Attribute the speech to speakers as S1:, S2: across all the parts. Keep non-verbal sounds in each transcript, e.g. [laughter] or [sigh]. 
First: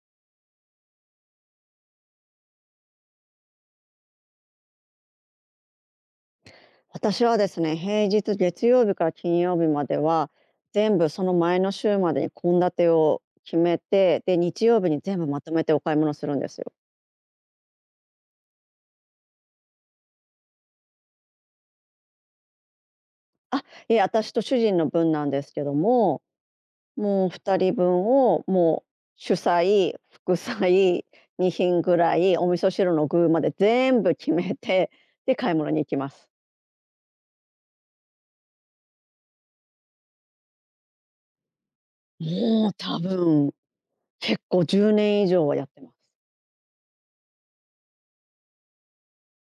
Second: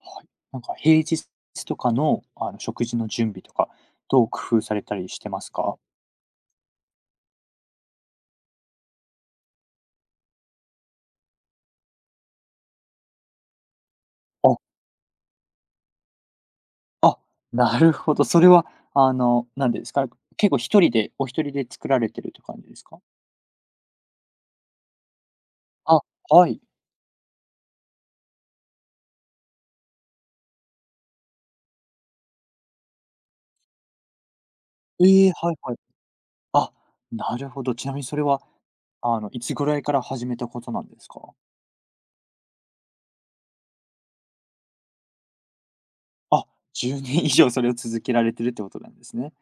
S1: はい。なんか平日とかの、食事の準備とか、どう工夫されたりしてますか？
S2: 私はですね、平日月曜日から金曜日までは、全部その前の週までに献立を決めて、で、
S1: あ、
S2: 日曜日に全部まとめてお買い物するんですよ。
S1: あ、なるほど。それは、なんでですか、結構一人でお一人で作られてるって感じですか？
S2: あ、いえ、私と主人の分なんですけど
S1: あ、
S2: も、
S1: はい。
S2: もう2人分をもう主菜、副菜 [laughs]、2品ぐらい、お味噌汁の具まで全部決めて、
S1: ええ、
S2: で、買
S1: は
S2: い
S1: い
S2: 物
S1: はい。
S2: に行きます。
S1: あ、なるほど。ちなみにそれは、いつぐらいから始めたことなんですか？
S2: もう多分結構10年以上はやってます。
S1: あ、10年以上それを続けられてるってことなんですね。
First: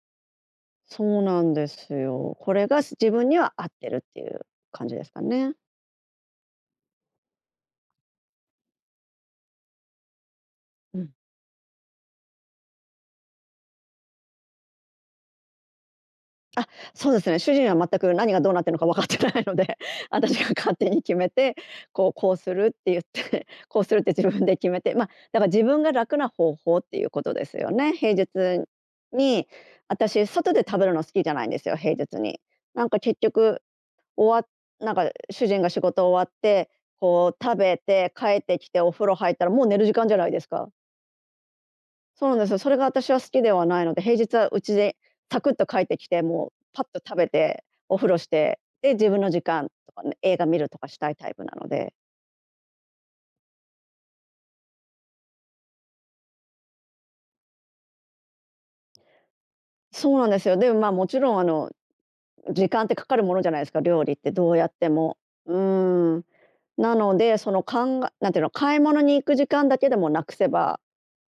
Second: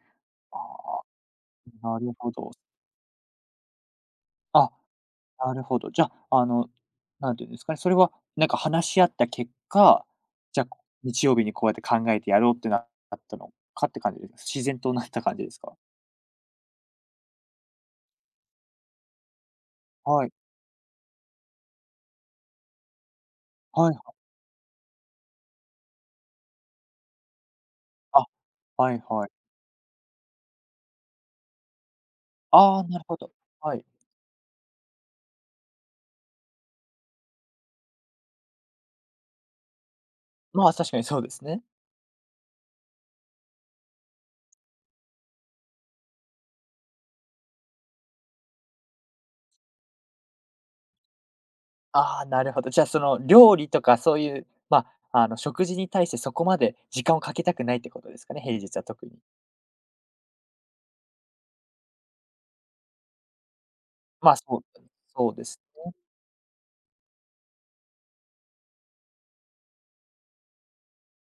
S1: あ
S2: そうなんで
S1: あ、
S2: す
S1: なるほ
S2: よ。こ
S1: ど。
S2: れが自分には合ってるっていう
S1: あ、
S2: 感じですかね。
S1: なるほど。じゃあ、なんていうんですかね、それは、なんか話し合った結果、じゃあ、
S2: うん。
S1: 日曜日にこうやって考えてやろうってなったのかって感じですか？自然となった感じですか？
S2: あ、そうですね、主人は全く何がどうなってるのか分かってないので、[laughs]
S1: はい。
S2: 私が勝手に決めて、こうこうするって言って、[laughs] こう
S1: は
S2: す
S1: い
S2: る
S1: は
S2: って自
S1: い。
S2: 分で決めて、ま、だから自分が楽な方法っていうことですよね。平
S1: あ、
S2: 日
S1: はいはい。
S2: に、私外で食べるの好きじゃないんですよ、平日に。
S1: ああ、
S2: なんか
S1: なるほ
S2: 結
S1: ど。
S2: 局、
S1: はい。
S2: 終わっなんか主人が仕事終わって、こう食べて帰ってきてお風呂入ったらもう寝る時間じゃないです
S1: ま
S2: か。
S1: あ、確かにそうですね。
S2: そうなんですよ。それが私は好きではないので、平日はうちでサクッと帰ってきて、もうパッと食べて、お風呂して、で、自分の時間とかね、映画見るとかしたいタイプなので。
S1: ああ、なるほど。じゃあ、その料理とかそういう、まあ、食事に対してそこまで時間をかけたくないってことですかね、平日は特に。
S2: そうなんですよ。でも、まあ、もちろん時間ってかかるものじゃないですか、料理って
S1: まあ、そ
S2: どう
S1: う
S2: やっても。
S1: そうで
S2: う
S1: すね。
S2: ーん。なので、その考えなんていうの、買い物に行く時間だけでもなくせば、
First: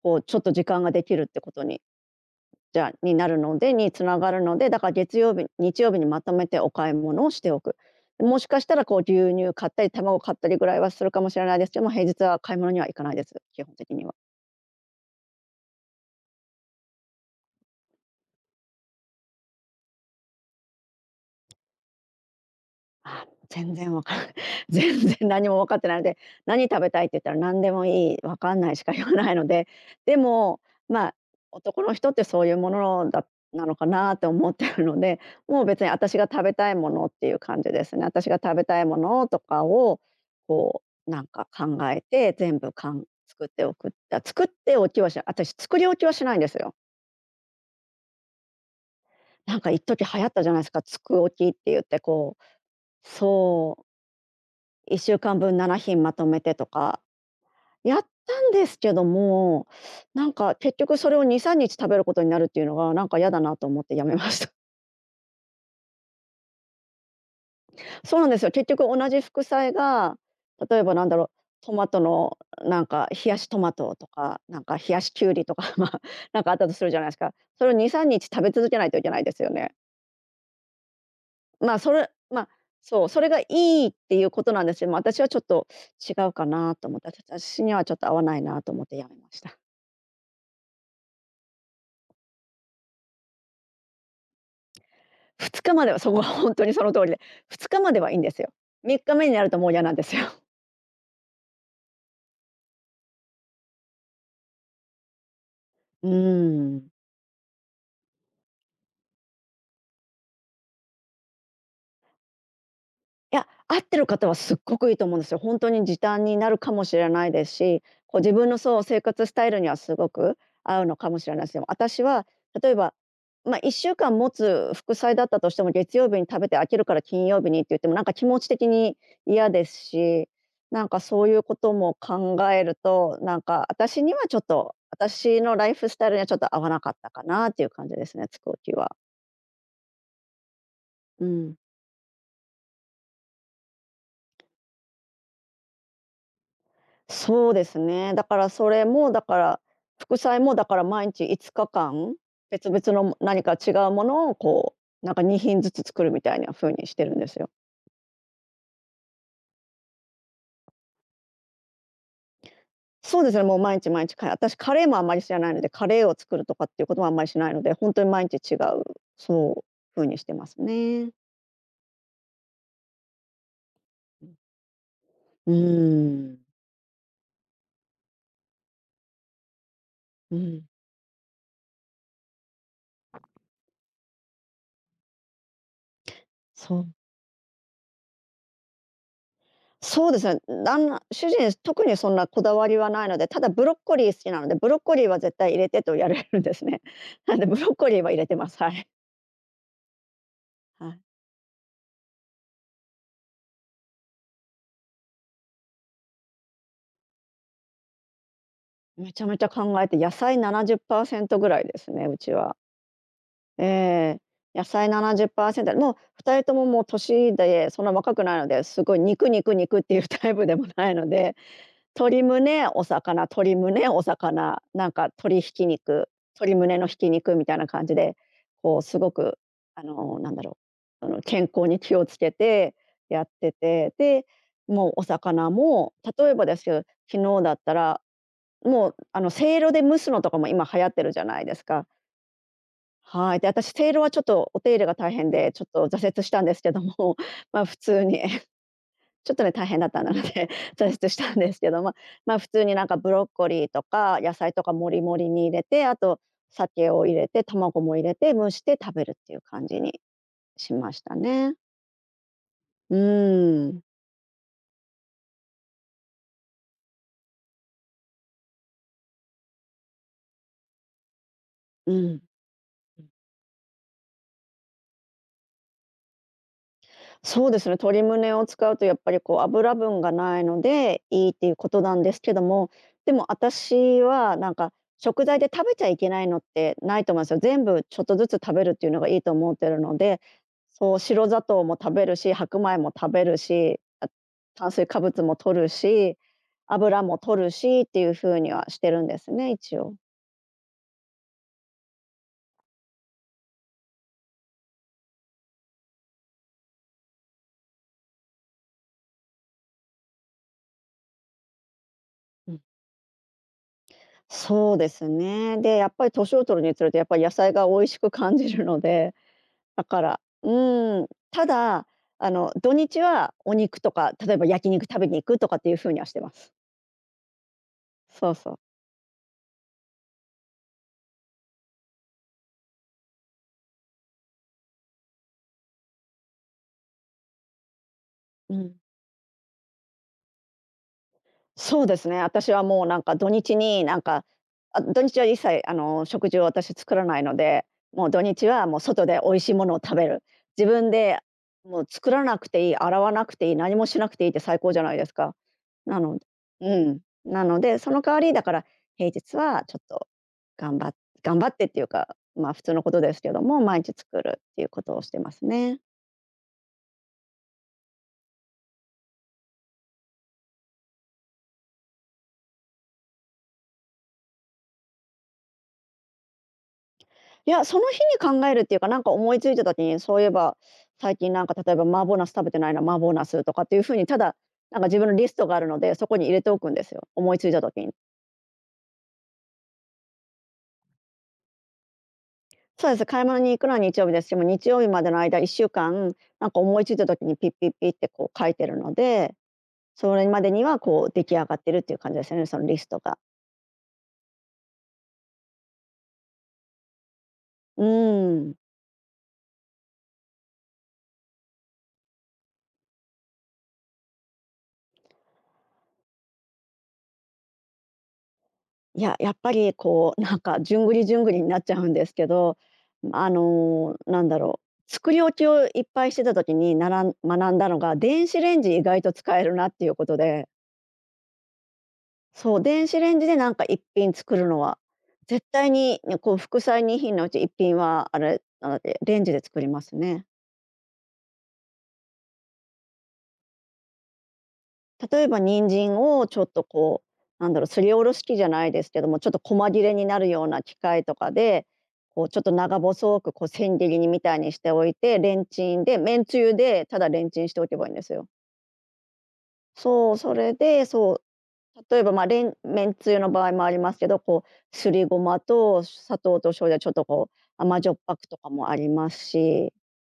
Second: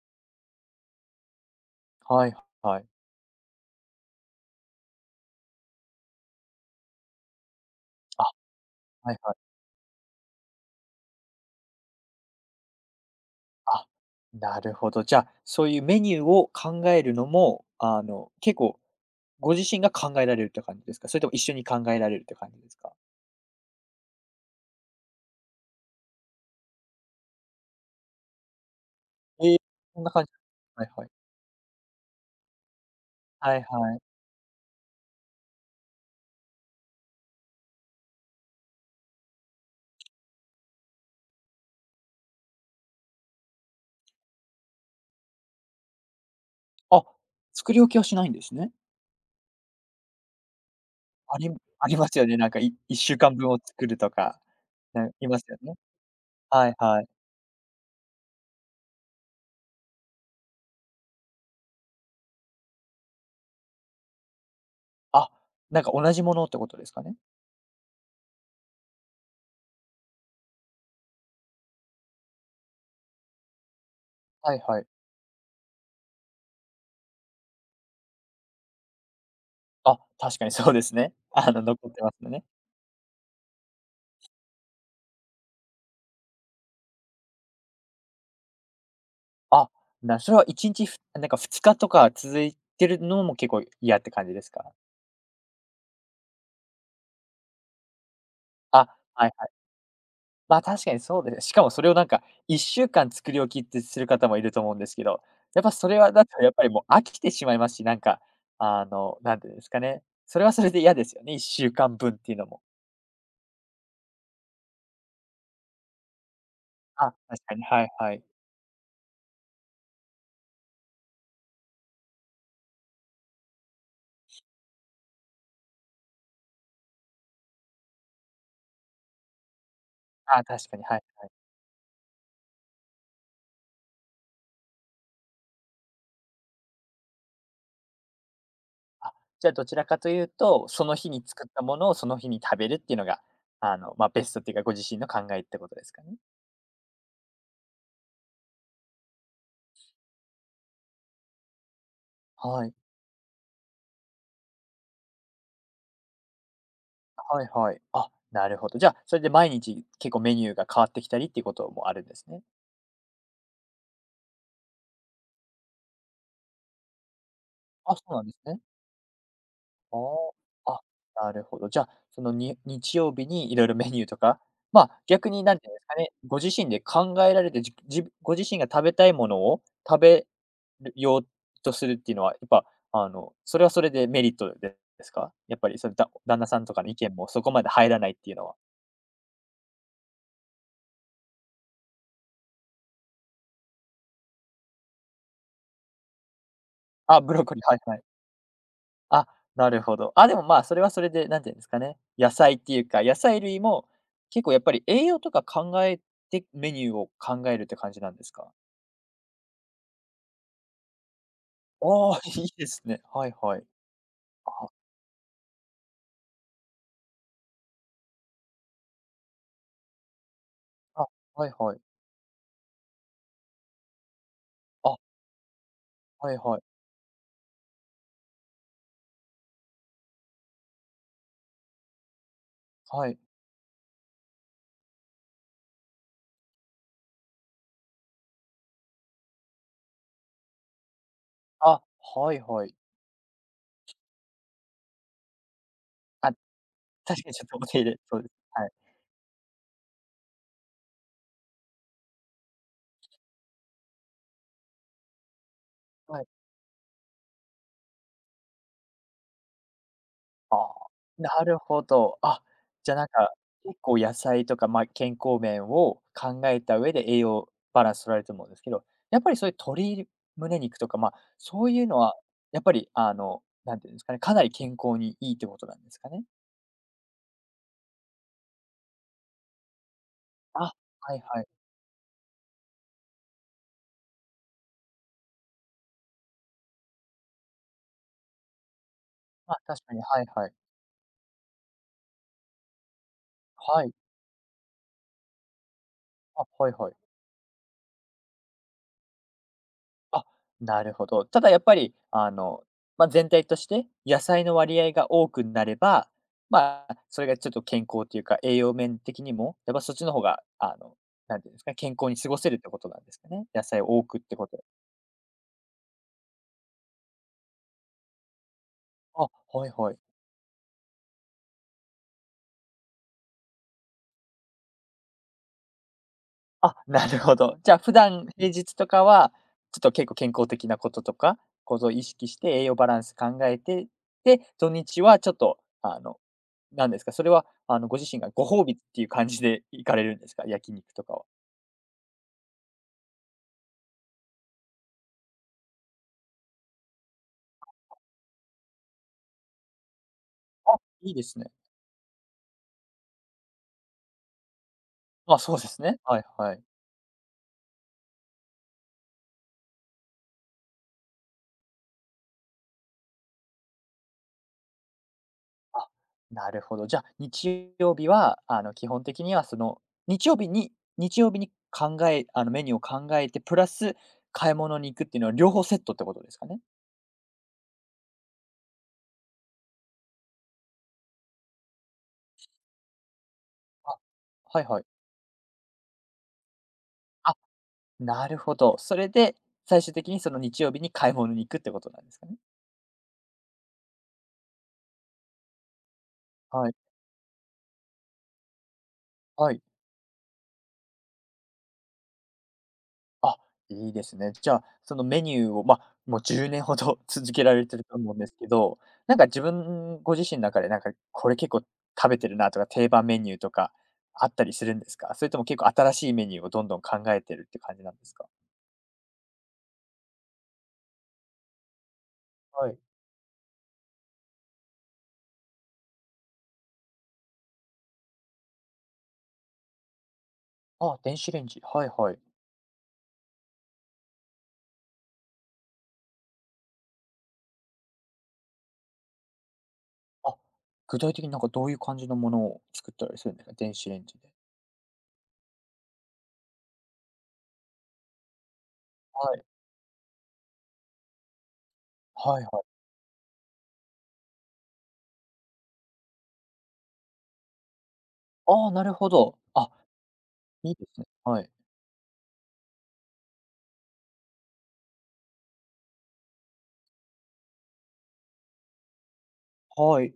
S2: こうちょっと時間ができるってことに
S1: はい
S2: じ
S1: はい。
S2: ゃになるのでに繋がるので、だから月曜日、日曜日にまとめてお買い物をしておく。
S1: あ、
S2: もしかしたらこう
S1: はい
S2: 牛
S1: はい。
S2: 乳買ったり、卵買ったりぐらいはするかもしれないですけども、平日は買い物には行かないです、基本
S1: あ、
S2: 的には。
S1: なるほど。じゃあ、そういうメニューを考えるのも、結構ご自身が考えられるって感じですか？それとも一緒に考えられるって感じですか？
S2: あ、全然わからない。[laughs] 全然何も分かってないので、「何食べたい？」って言ったら「何でもいい、わかんない」しか言わないの
S1: ええ、
S2: で、
S1: そん
S2: [laughs]
S1: な
S2: で
S1: 感じ [laughs]
S2: も、
S1: はいは
S2: ま
S1: い。
S2: あ、男の人ってそういうものだ
S1: はい
S2: なのか
S1: はい。
S2: なと思ってるので、もう別に私が食べたいものっていう感じですね。私が食べたいものとかを、こう、なんか考えて、全部かん作っておきはしない私作り置きはしないんですよ。
S1: あ、作り置きはしないんですね。
S2: なんか一時流行ったじゃないですか、作置
S1: あ
S2: き
S1: り
S2: っ
S1: [laughs]
S2: て言っ
S1: あり
S2: て
S1: ますよ
S2: こ
S1: ね、
S2: う
S1: なんか1週間分を
S2: そ
S1: 作るとか、
S2: う1
S1: ね、
S2: 週
S1: い
S2: 間
S1: ます
S2: 分
S1: よね。
S2: 7品まとめてと
S1: はい
S2: か、
S1: はい。
S2: やったんですけども、なんか結局それを2、3日食べることになるっていうのがなんか嫌だなと思ってやめました。
S1: あ、なんか同じものってことですかね？
S2: [laughs] そうなんですよ。結局同じ副菜が、例えばなんだろう、トマトのなんか冷やしトマトとか、
S1: はい
S2: なんか
S1: は
S2: 冷
S1: い。
S2: やしきゅうりとか [laughs]、まあ、なんかあったとするじゃないですか。それを2、3日食べ続けないといけないですよね。
S1: あ、確かにそうですね。[laughs]
S2: まあ、
S1: 残
S2: そ
S1: って
S2: れ
S1: ます
S2: ま
S1: ね。
S2: あ、そう、それがいいっていうことなんですけども、私はちょっと違うかなと思って、私にはちょっと合わないなと思ってやめました。
S1: あ、それは1日なんか2日とか続いてるのも結構嫌って感じですか？
S2: 2日までは、そこは本当にその通りで、2日まではいいんですよ。
S1: あ、
S2: 3日目
S1: はい
S2: にな
S1: は
S2: る
S1: い。
S2: ともう嫌なんですよ。
S1: まあ、確かにそうですね。しかもそれをなんか1週間作り置きってする方もいると思うんですけど、やっぱそれ
S2: う
S1: はだとやっぱり
S2: ー
S1: も
S2: ん。
S1: う飽きてしまいますし、なんか、なんていうんですかね、それはそれで嫌ですよね、1週間分っていうのも。
S2: いや、合ってる方はすっごくいいと思うんですよ。本当に時短になるかもしれ
S1: あ、
S2: ないで
S1: 確
S2: す
S1: かに、
S2: し、
S1: はいは
S2: こう
S1: い。
S2: 自分のそう、生活スタイルにはすごく合うのかもしれないですよ。私は例えば、まあ、1週間持つ副菜だったとしても、月曜日に食べて飽きるから金曜日にって言っても、なんか気持ち的に嫌ですし、
S1: あ、確かに、
S2: なん
S1: は
S2: か
S1: い
S2: そ
S1: は
S2: う
S1: い。
S2: いうことも考えると、なんか私にはちょっと、私のライフスタイルにはちょっと合わなかったかなっていう感じですね、つくおきは。
S1: あ、じゃあどちらかというと、その日に
S2: う
S1: 作っ
S2: ん。
S1: たものをその日に食べるっていうのが、まあ、ベストっていうか、ご自身の考えってことですかね？
S2: そうですね。だからそれもだから副菜もだから毎日5日間
S1: は
S2: 別
S1: い。
S2: 々の何か違うものをこうなんか2品ずつ作るみたいな風にしてるんです
S1: はい
S2: よ。
S1: はい。あ、なるほど。じゃあ、それで毎日結構メニューが変わってきたりっていうこともあるんですね。
S2: そうですね、もう毎日毎日カレー私カレーもあんまり知らないので、カレーを作るとかっていうことはあんまりしないので、本
S1: あ、そ
S2: 当に
S1: うな
S2: 毎
S1: んで
S2: 日
S1: す
S2: 違う、
S1: ね。
S2: そう、
S1: あ
S2: 風にしてます
S1: あ。あ、
S2: ね。
S1: なるほど。じゃあ、その日曜日にいろいろメニューと
S2: う
S1: か、まあ、逆に
S2: ー
S1: なんていうんですかね、
S2: ん。
S1: ご自身で考えられて、ご自身が食べたいものを食べ
S2: うん。
S1: るようとするっていうのは、やっぱ、それはそれでメリットですか？やっぱりそれだ旦那さんと
S2: そ
S1: か
S2: う
S1: の意見もそこまで入らないっていうのは。
S2: そうですね。主人、特にそんなこだわりはないので、ただブロッコリー好きなので、ブロッコリーは絶対入れてと言われるんですね。
S1: あ、
S2: [laughs] な
S1: ブ
S2: ん
S1: ロッ
S2: で
S1: コ
S2: ブ
S1: リー、
S2: ロッ
S1: はい
S2: コリ
S1: はい。
S2: ーは入れてます。はい。
S1: あ、なるほど。あ、でも、まあ、それ
S2: は
S1: はそ
S2: い。
S1: れで、なんていうんですかね、野菜っていうか、野菜類も結構やっぱり栄養とか考えてメニューを考えるって感じなんですか？
S2: めちゃめちゃ考えて、野菜70%ぐらいですね、
S1: あ
S2: う
S1: あ、
S2: ち
S1: [laughs] いい
S2: は。
S1: ですね。はいはい。
S2: ええ。野
S1: あ、
S2: 菜70%、もう2人とももう年でそんな若くないので、すごい肉肉肉っていうタイプでもない
S1: あ、
S2: ので、
S1: はいはい。
S2: 鶏胸、お魚、鶏胸、お魚、なん
S1: あ、
S2: か鶏ひき肉、
S1: はい
S2: 鶏
S1: はい。
S2: 胸のひき肉みたいな感じで、こうすごく、なんだろう、健康に気をつけて
S1: はい。
S2: やってて、で、もうお魚も、例えばですけど、昨日だったら、もう、せいろで蒸すのとかも今流行ってるじゃないです
S1: あ、
S2: か。
S1: はいはい。
S2: はい。で、私せいろはちょっとお手入れが大変で、ちょっと挫折
S1: あ、
S2: したんですけども
S1: 確かにちょ
S2: [laughs]、
S1: っと
S2: ま
S1: お
S2: あ普
S1: 手入れ、
S2: 通
S1: そ
S2: に
S1: うです。はい。
S2: ちょっとね、大変だったので [laughs]、挫折したんですけど、まあまあ、普通になんかブロッコリーとか野菜とかもりもりに入れて、あと
S1: はい。
S2: 酒を入れて、卵も入れて蒸して食べるっていう感じに
S1: ああ、
S2: しました
S1: な
S2: ね。
S1: るほど。あ、じゃ、
S2: う
S1: なんか、結
S2: ん。
S1: 構野菜とか、まあ、健康面を考えた上で栄養バランス取られると思うんですけど、やっぱりそういう鶏胸肉とか、まあ、そういう
S2: う
S1: のは
S2: ん。
S1: やっぱり、なんていうんですかね、かなり健康にいいってことなんですかね？
S2: そうですね、鶏胸を使うとやっぱりこう油分がないの
S1: あ、は
S2: で
S1: い
S2: いいっ
S1: は
S2: て
S1: い。
S2: いうことなんですけども、でも私はなんか食材で食べちゃいけないのってないと思うんですよ。全部ちょっとずつ食べるっていうのがいいと思
S1: ま
S2: っ
S1: あ、
S2: てる
S1: 確か
S2: の
S1: に、
S2: で、
S1: はいはい。
S2: そう白砂糖も食べるし、白米も食べるし、
S1: はい。
S2: あ炭水化物も取るし、
S1: あ、はいはい。
S2: 油も取るしっていう風にはしてるんですね、一応。
S1: あ、なるほど。ただやっぱり、まあ、全体として野菜の割合が多くなれば、まあ、それがちょっと健康というか、栄養面的にも、やっぱそっちの方が、なんていうんですか、健康に過ごせ
S2: う
S1: るっ
S2: ん。
S1: てことなんですかね。野菜多くってこと。
S2: そうですね。で、やっぱり年を取るにつれてやっぱり野菜が美味しく感じるので、
S1: あ、はい
S2: だ
S1: はい。
S2: から、うーん、ただ、土日はお肉とか、例えば焼肉食べに行くとかっていう風にはしてます。
S1: あ、なるほど。じゃあ普段、
S2: そう
S1: 平
S2: そう。
S1: 日とかは、ちょっと結構健康的なこととか、ことを意識して栄養バランス考えて、で、土日はちょっと、なんですか、それは、ご自身がご
S2: う
S1: 褒
S2: ん。
S1: 美っていう感じで行かれるんですか？焼肉とかは。
S2: そうですね。私はもうなんか土日になんか、あ、土日は一切食事を私作らないので、もう土日はもう外で美味しいものを食べる。自
S1: あ、
S2: 分
S1: いい
S2: で
S1: ですね。
S2: もう作らなくていい、洗わなくていい、何もしなくていいって最高じゃないですか。
S1: あ、そうですね。
S2: なの
S1: はいはい。
S2: うん。なので、その代わりだから平日はちょっと頑張っ頑張ってっていうか、まあ普通のことですけども、毎日作るっていうことをしてますね。
S1: あ、なるほど。じゃあ、日曜日は、基本的にはその、日曜日に日曜日に考えメニューを考えて、プラス買い物に行くっていうのは両方セットってことですかね？
S2: いや、その日に考えるっていうか、なんか思いついた時に、そういえば、最近なんか例えば麻婆ナス食べてないな、麻婆ナスとかっていうふう
S1: あ、
S2: に、ただ、
S1: はい
S2: な
S1: は
S2: ん
S1: い。
S2: か自分のリストがあるので、そこに入れておくんですよ、思
S1: あ、
S2: いついた時に。
S1: なるほど。それで、最終的にその日曜日に買い物に行くってことなんですかね？
S2: そうです、買い物に行くのは日曜日ですし、もう日曜日までの間1週間、なんか
S1: はい、
S2: 思いついた時にピッピッピッってこう書いてるので、
S1: はい。
S2: それまでにはこう出来上がってるっていう感じですよね、そのリストが。
S1: あ、いいですね。じゃあ、そのメニューを、まあ、もう10年ほど [laughs] 続けられて
S2: う
S1: ると思うんです
S2: ー
S1: け
S2: ん。
S1: ど、なんかご自身の中で、なんかこれ結構食べてるなとか、定番メニューとかあったりするんですか？それとも結構新しいメニューをどんどん考えてるって感じなんですか？
S2: いや、やっぱりこう、なんかじゅんぐりじゅんぐりになっちゃうんですけど、
S1: はい。
S2: なんだろう、作り置きをいっぱいしてた時にならん学んだのが、電子レンジ意外と使えるなっていうことで、
S1: あ、電子レンジ。はいはい。
S2: そう、電子レンジでなんか一品作るのは、絶対にね、こう副菜二品のうち一品はあれ、レンジで作りますね。
S1: あ、具体的になんかどういう感じのものを作ったりするんですか？電子レンジで。
S2: 例えば人参をちょっとこう、なんだろう、すりおろし器じゃないですけども、ちょっ
S1: は
S2: と
S1: い。
S2: 細切れになるような機械とかで、こうちょ
S1: は
S2: っ
S1: い
S2: と
S1: は
S2: 長
S1: い。
S2: 細くこう千切りにみたいにしておいて、レンチンで、めんつゆでただレンチンしておけばいいんですよ。
S1: ああ、なるほど。あ、
S2: そう、それ
S1: いい
S2: で、
S1: ですね。
S2: そう、
S1: はい。
S2: 例えば、まあ、めんつゆの場合もありますけど、こうすりごまと砂糖と醤油でちょっとこう甘じょっぱくとかもありますし。
S1: はい。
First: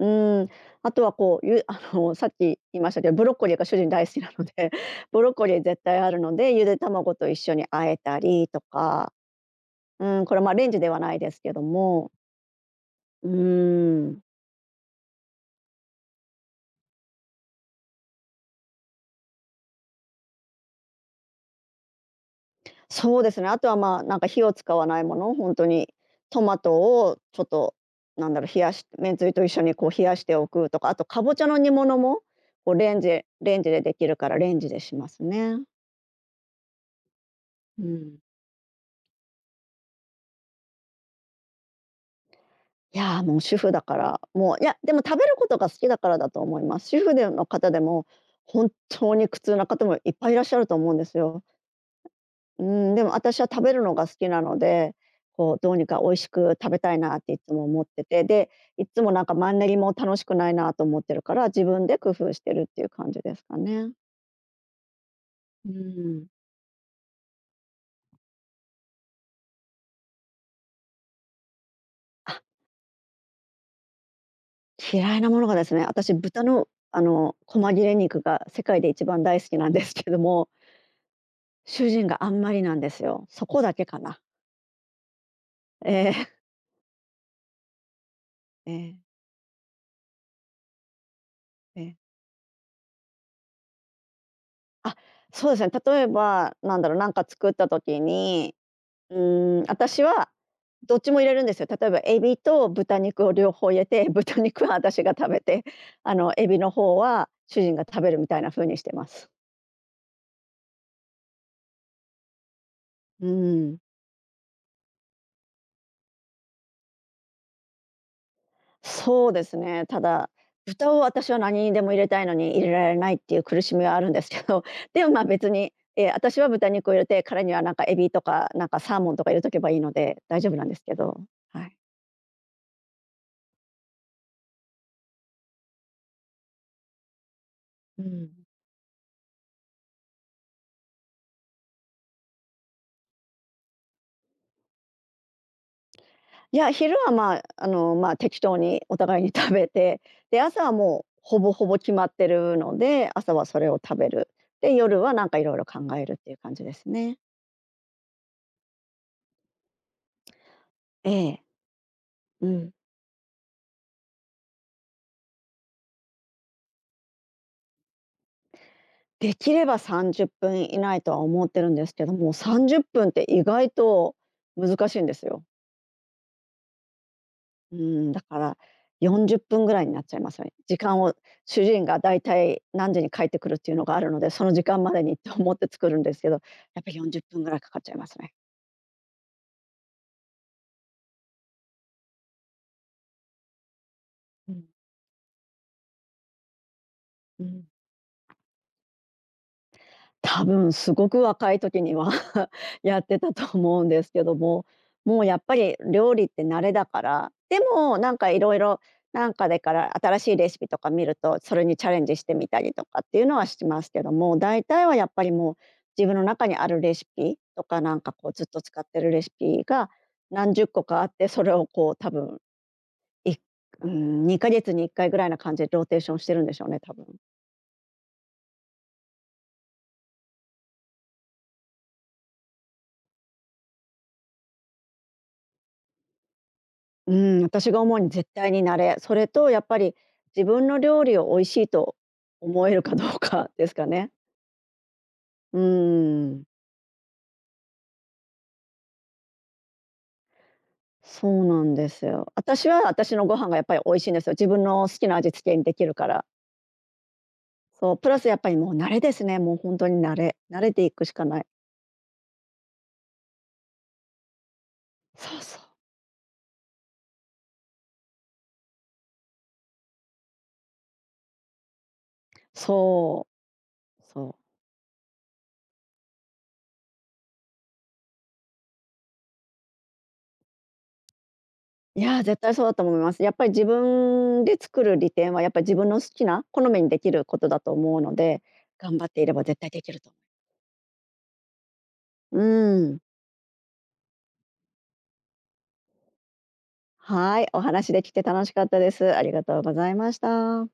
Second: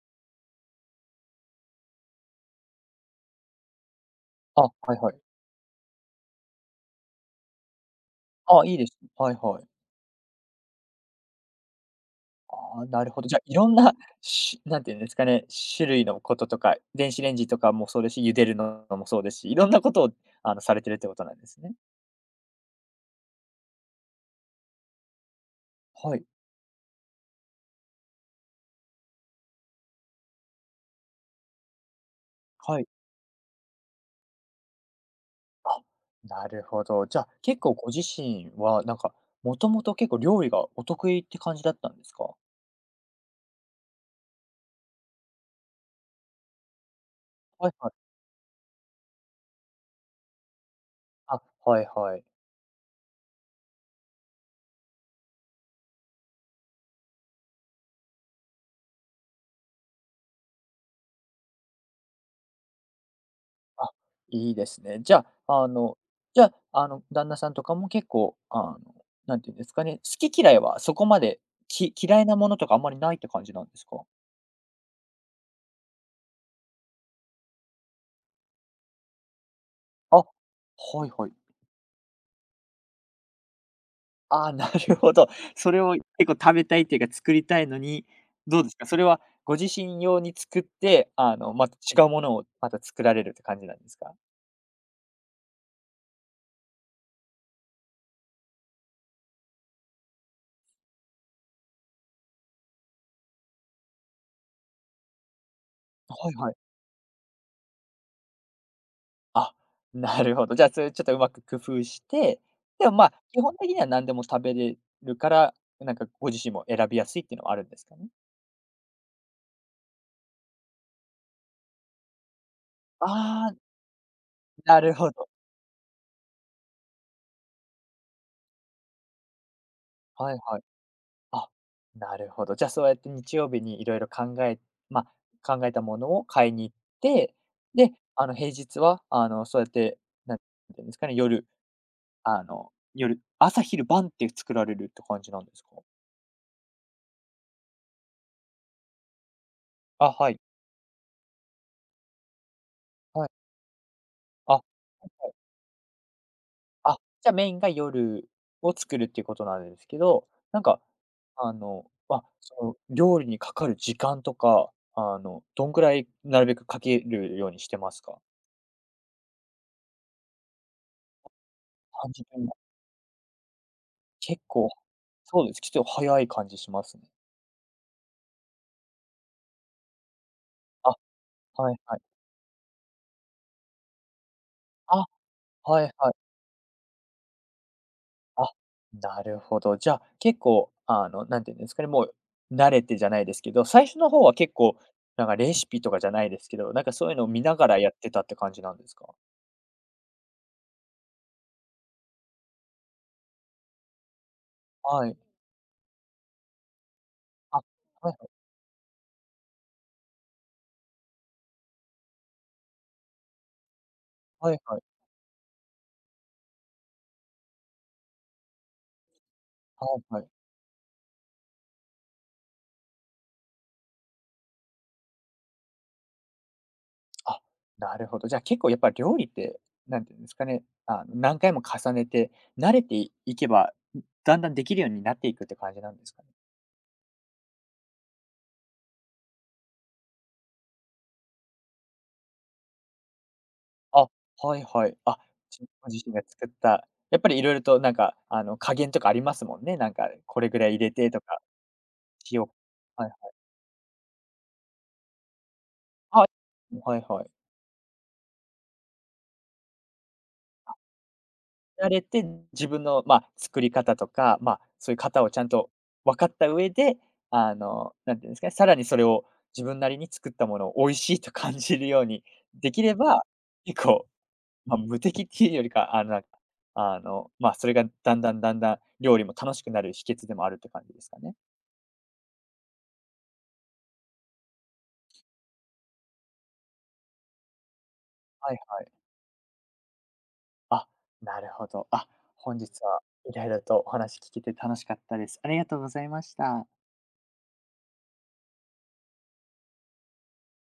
S2: うーん、あとはこう、[laughs] さっき言いましたけど、ブロッコリーが主人大好きなので
S1: あ、はい
S2: [laughs]、
S1: はい。
S2: ブロッコリー絶対あるので、ゆで卵と一緒に和えたりと
S1: あ、いいですね。
S2: か、
S1: はいはい。
S2: うん、これ、ま、レンジではないですけども、
S1: ああ、なるほ
S2: う
S1: ど。
S2: ー
S1: じゃ、あいろんな、
S2: ん、
S1: なんていうんですかね、種類のこととか、電子レンジとかもそうですし、茹でるのもそうですし、いろんなことを、されてるってことなんですね。
S2: そうですね、あとは、まあ、なんか火を使わないもの、ほんに
S1: はい、
S2: トマトをちょっと、なんだろう、冷やしめんつゆと一緒にこう冷やしておくとか、あとかぼちゃの煮物も、こう
S1: はい。
S2: レンジでできるからレンジでしますね。
S1: あ、なるほど。じゃ、あ結構
S2: う
S1: ご自
S2: ん。
S1: 身は、なんか、もともと結構料理がお得意って感じだったんですか？
S2: いやー、もう主婦だから、もう、いや、でも食べることが好きだからだと思います。主婦での
S1: は
S2: 方
S1: い
S2: で
S1: は
S2: も、
S1: い。
S2: 本当に苦痛な方もいっぱいいらっしゃると思うんです
S1: あ、
S2: よ。
S1: はいはい。
S2: うん、でも私は食べるのが好きなので、こうどうにか美味しく食べたいなっていつも思ってて、で、いつもなんかマンネリも楽しくないなと思ってるから、自分で工夫してるっていう感じですか
S1: あ、
S2: ね。
S1: いいですね。じゃあ、あ
S2: う
S1: の、
S2: ん。
S1: じゃあ、あの、旦那さんとかも結構、なんていうんですかね、好き嫌いはそこまで、嫌いな
S2: あ、
S1: ものとかあんまりないって感じなんですか？
S2: 嫌いなものがですね、私豚の細切れ肉が世界で一番大好きなんですけど
S1: あ、
S2: も、
S1: はいはい。
S2: 主人があんまりなんですよ。そこだけかな。
S1: ああ、なるほど。それを
S2: ええ
S1: 結構
S2: [laughs]、
S1: 食べたいっていうか、作りたいのに、どうで
S2: え
S1: すか？
S2: え、
S1: それはご自身用に作って、また
S2: ええ。
S1: 違うものをまた作られるって感じなんですか？
S2: [laughs] あ、そうですね。例えば、なんだろう、なんか作った時に、私はどっちも入れるんですよ。例えばエビと豚肉を両方入れて、[laughs] 豚肉は私が食べて、
S1: はい
S2: エ
S1: はい。
S2: ビの方は主人が食べるみたいな風にしてます。
S1: あ、[laughs] なるほど。じゃあ、それちょっとうまく工夫して、でも、まあ、
S2: う
S1: 基本的
S2: ん。
S1: には何でも食べれるから、なんかご自身も選びやすいっていうのはあるんですかね？
S2: そうですね。ただ、豚を私は何にでも入れたいのに入れられないっていう
S1: ああ、
S2: 苦しみはあるんですけど、
S1: な
S2: [laughs]
S1: る
S2: で
S1: ほ
S2: もまあ
S1: ど。
S2: 別に、私は豚肉を入れて、彼にはなんかエビとか、なんかサーモンとか入れとけばいいので、
S1: はい
S2: 大丈夫
S1: はい。
S2: なんですけど。
S1: あ、
S2: はい。
S1: なるほど。じゃあ、そうやって日曜日にいろいろまあ、考えたものを買いに行って、で、
S2: うん。
S1: 平日は、そうやって、なんていうんですかね、夜、あの、夜朝昼晩って作られるって感じなんですか？
S2: いや、昼はまあ、まあ、適当にお互いに [laughs] 食べて、
S1: あ、は
S2: で、
S1: い。
S2: 朝はもうほぼほぼ決まってるので、
S1: は
S2: 朝は
S1: い。
S2: それを食べる。
S1: あ、はい。
S2: で、夜はなんかいろいろ考えるっていう感じです
S1: あ、
S2: ね。
S1: じゃ、メインが夜を作るっていうことなんですけど、なんか、
S2: ええ、
S1: ま、
S2: う
S1: そ
S2: ん。
S1: の、料理にかかる時間とか、どんくらいなるべくかけるようにしてますか
S2: できれば30分以内とは思ってるんですけ
S1: さ
S2: ど
S1: んじゅっ
S2: も、
S1: ぷんぐらい。
S2: 30分っぷんって意外と
S1: 結構、
S2: 難しいんですよ。
S1: そうです。ちょっと早い感じしますね。
S2: うん、だから40分ぐらいになっちゃいますね。時
S1: あ、
S2: 間を、主
S1: はい
S2: 人
S1: は
S2: が
S1: い。
S2: だいたい何時に帰ってくるっていうのがあるので、その時間まで
S1: あ、
S2: にと思って
S1: は
S2: 作
S1: い
S2: るん
S1: は
S2: で
S1: い。
S2: すけど、やっぱ40分ぐらいかかっちゃいますね。
S1: あ、なるほど。じゃ、結構、なんていうんですかね、もう慣れてじゃないですけど、最初の方は
S2: う
S1: 結
S2: ん、
S1: 構、なんかレシピとかじゃないですけど、なんかそういうのを見
S2: う
S1: な
S2: ん。
S1: がらやってたって感じなんですか？
S2: 多分すごく若い時には [laughs] やってたと思うんですけども、
S1: はい。
S2: もうやっぱり料理って慣れだから。で
S1: あ、
S2: もな
S1: は
S2: ん
S1: い
S2: かいろいろ、なんかでから新しいレシピとか見るとそれにチャレンジしてみたりとかっていうのはしますけども、
S1: はい
S2: 大
S1: はい。
S2: 体はやっぱりもう自分の中にあるレシピとか、なんかこうずっと使ってるレシピが
S1: はいはい。
S2: 何十個かあって、それをこう多分いうん2ヶ月に1回ぐらいな感じでローテーションしてるんでしょうね、多分。
S1: あ、なるほど。じゃあ結構やっぱ料理って、なんていうんですかね、何回も重ねて、慣れていいけば、だんだんできるようになっていくって感じなんですかね？
S2: うん、私が思うに絶対に慣れ、それとやっぱり自分の料理を美味しいと思えるかどうか [laughs] ですか
S1: あ、
S2: ね。
S1: はいはい。あ、
S2: う
S1: 自分自身が
S2: ん、
S1: 作った、やっぱり色々となんか、加減とかありますもんね。なんかこれぐらい入れてと
S2: そ
S1: か、
S2: うなんですよ。
S1: 塩は
S2: 私は
S1: いはい。
S2: 私のご飯がやっぱり美味しいんですよ。自分の好きな味付けにできるか
S1: あ、
S2: ら。
S1: はいはい。
S2: そう、プラスやっぱりもう慣れですね。もう本当に慣れ。慣れていくしかない。
S1: られて、自分の、まあ、作り方とか、まあ、そういう型を
S2: そ
S1: ち
S2: う
S1: ゃん
S2: そう。
S1: と分かった上で、なんていうんですかね、さらにそれを自分なりに作ったものを美味しいと感じるようにできれば、
S2: そ
S1: 結
S2: う、
S1: 構、
S2: そう。
S1: まあ、無敵っていうよりか、まあ、それがだんだんだんだん料理も楽しくなる秘訣でもあるって感じですかね。
S2: いやー、絶対そうだと思います。やっぱり自分で作る利点はやっぱり自分の好きな好みにできることだと思うので、
S1: はいはい。
S2: 頑張っていれば絶対できると思
S1: あ、なるほど。あ、
S2: う。う
S1: 本日
S2: ん。
S1: はいろいろとお話聞けて楽しかったです。ありがとうございました。
S2: はい、お話できて楽しかったです。ありがとうございました。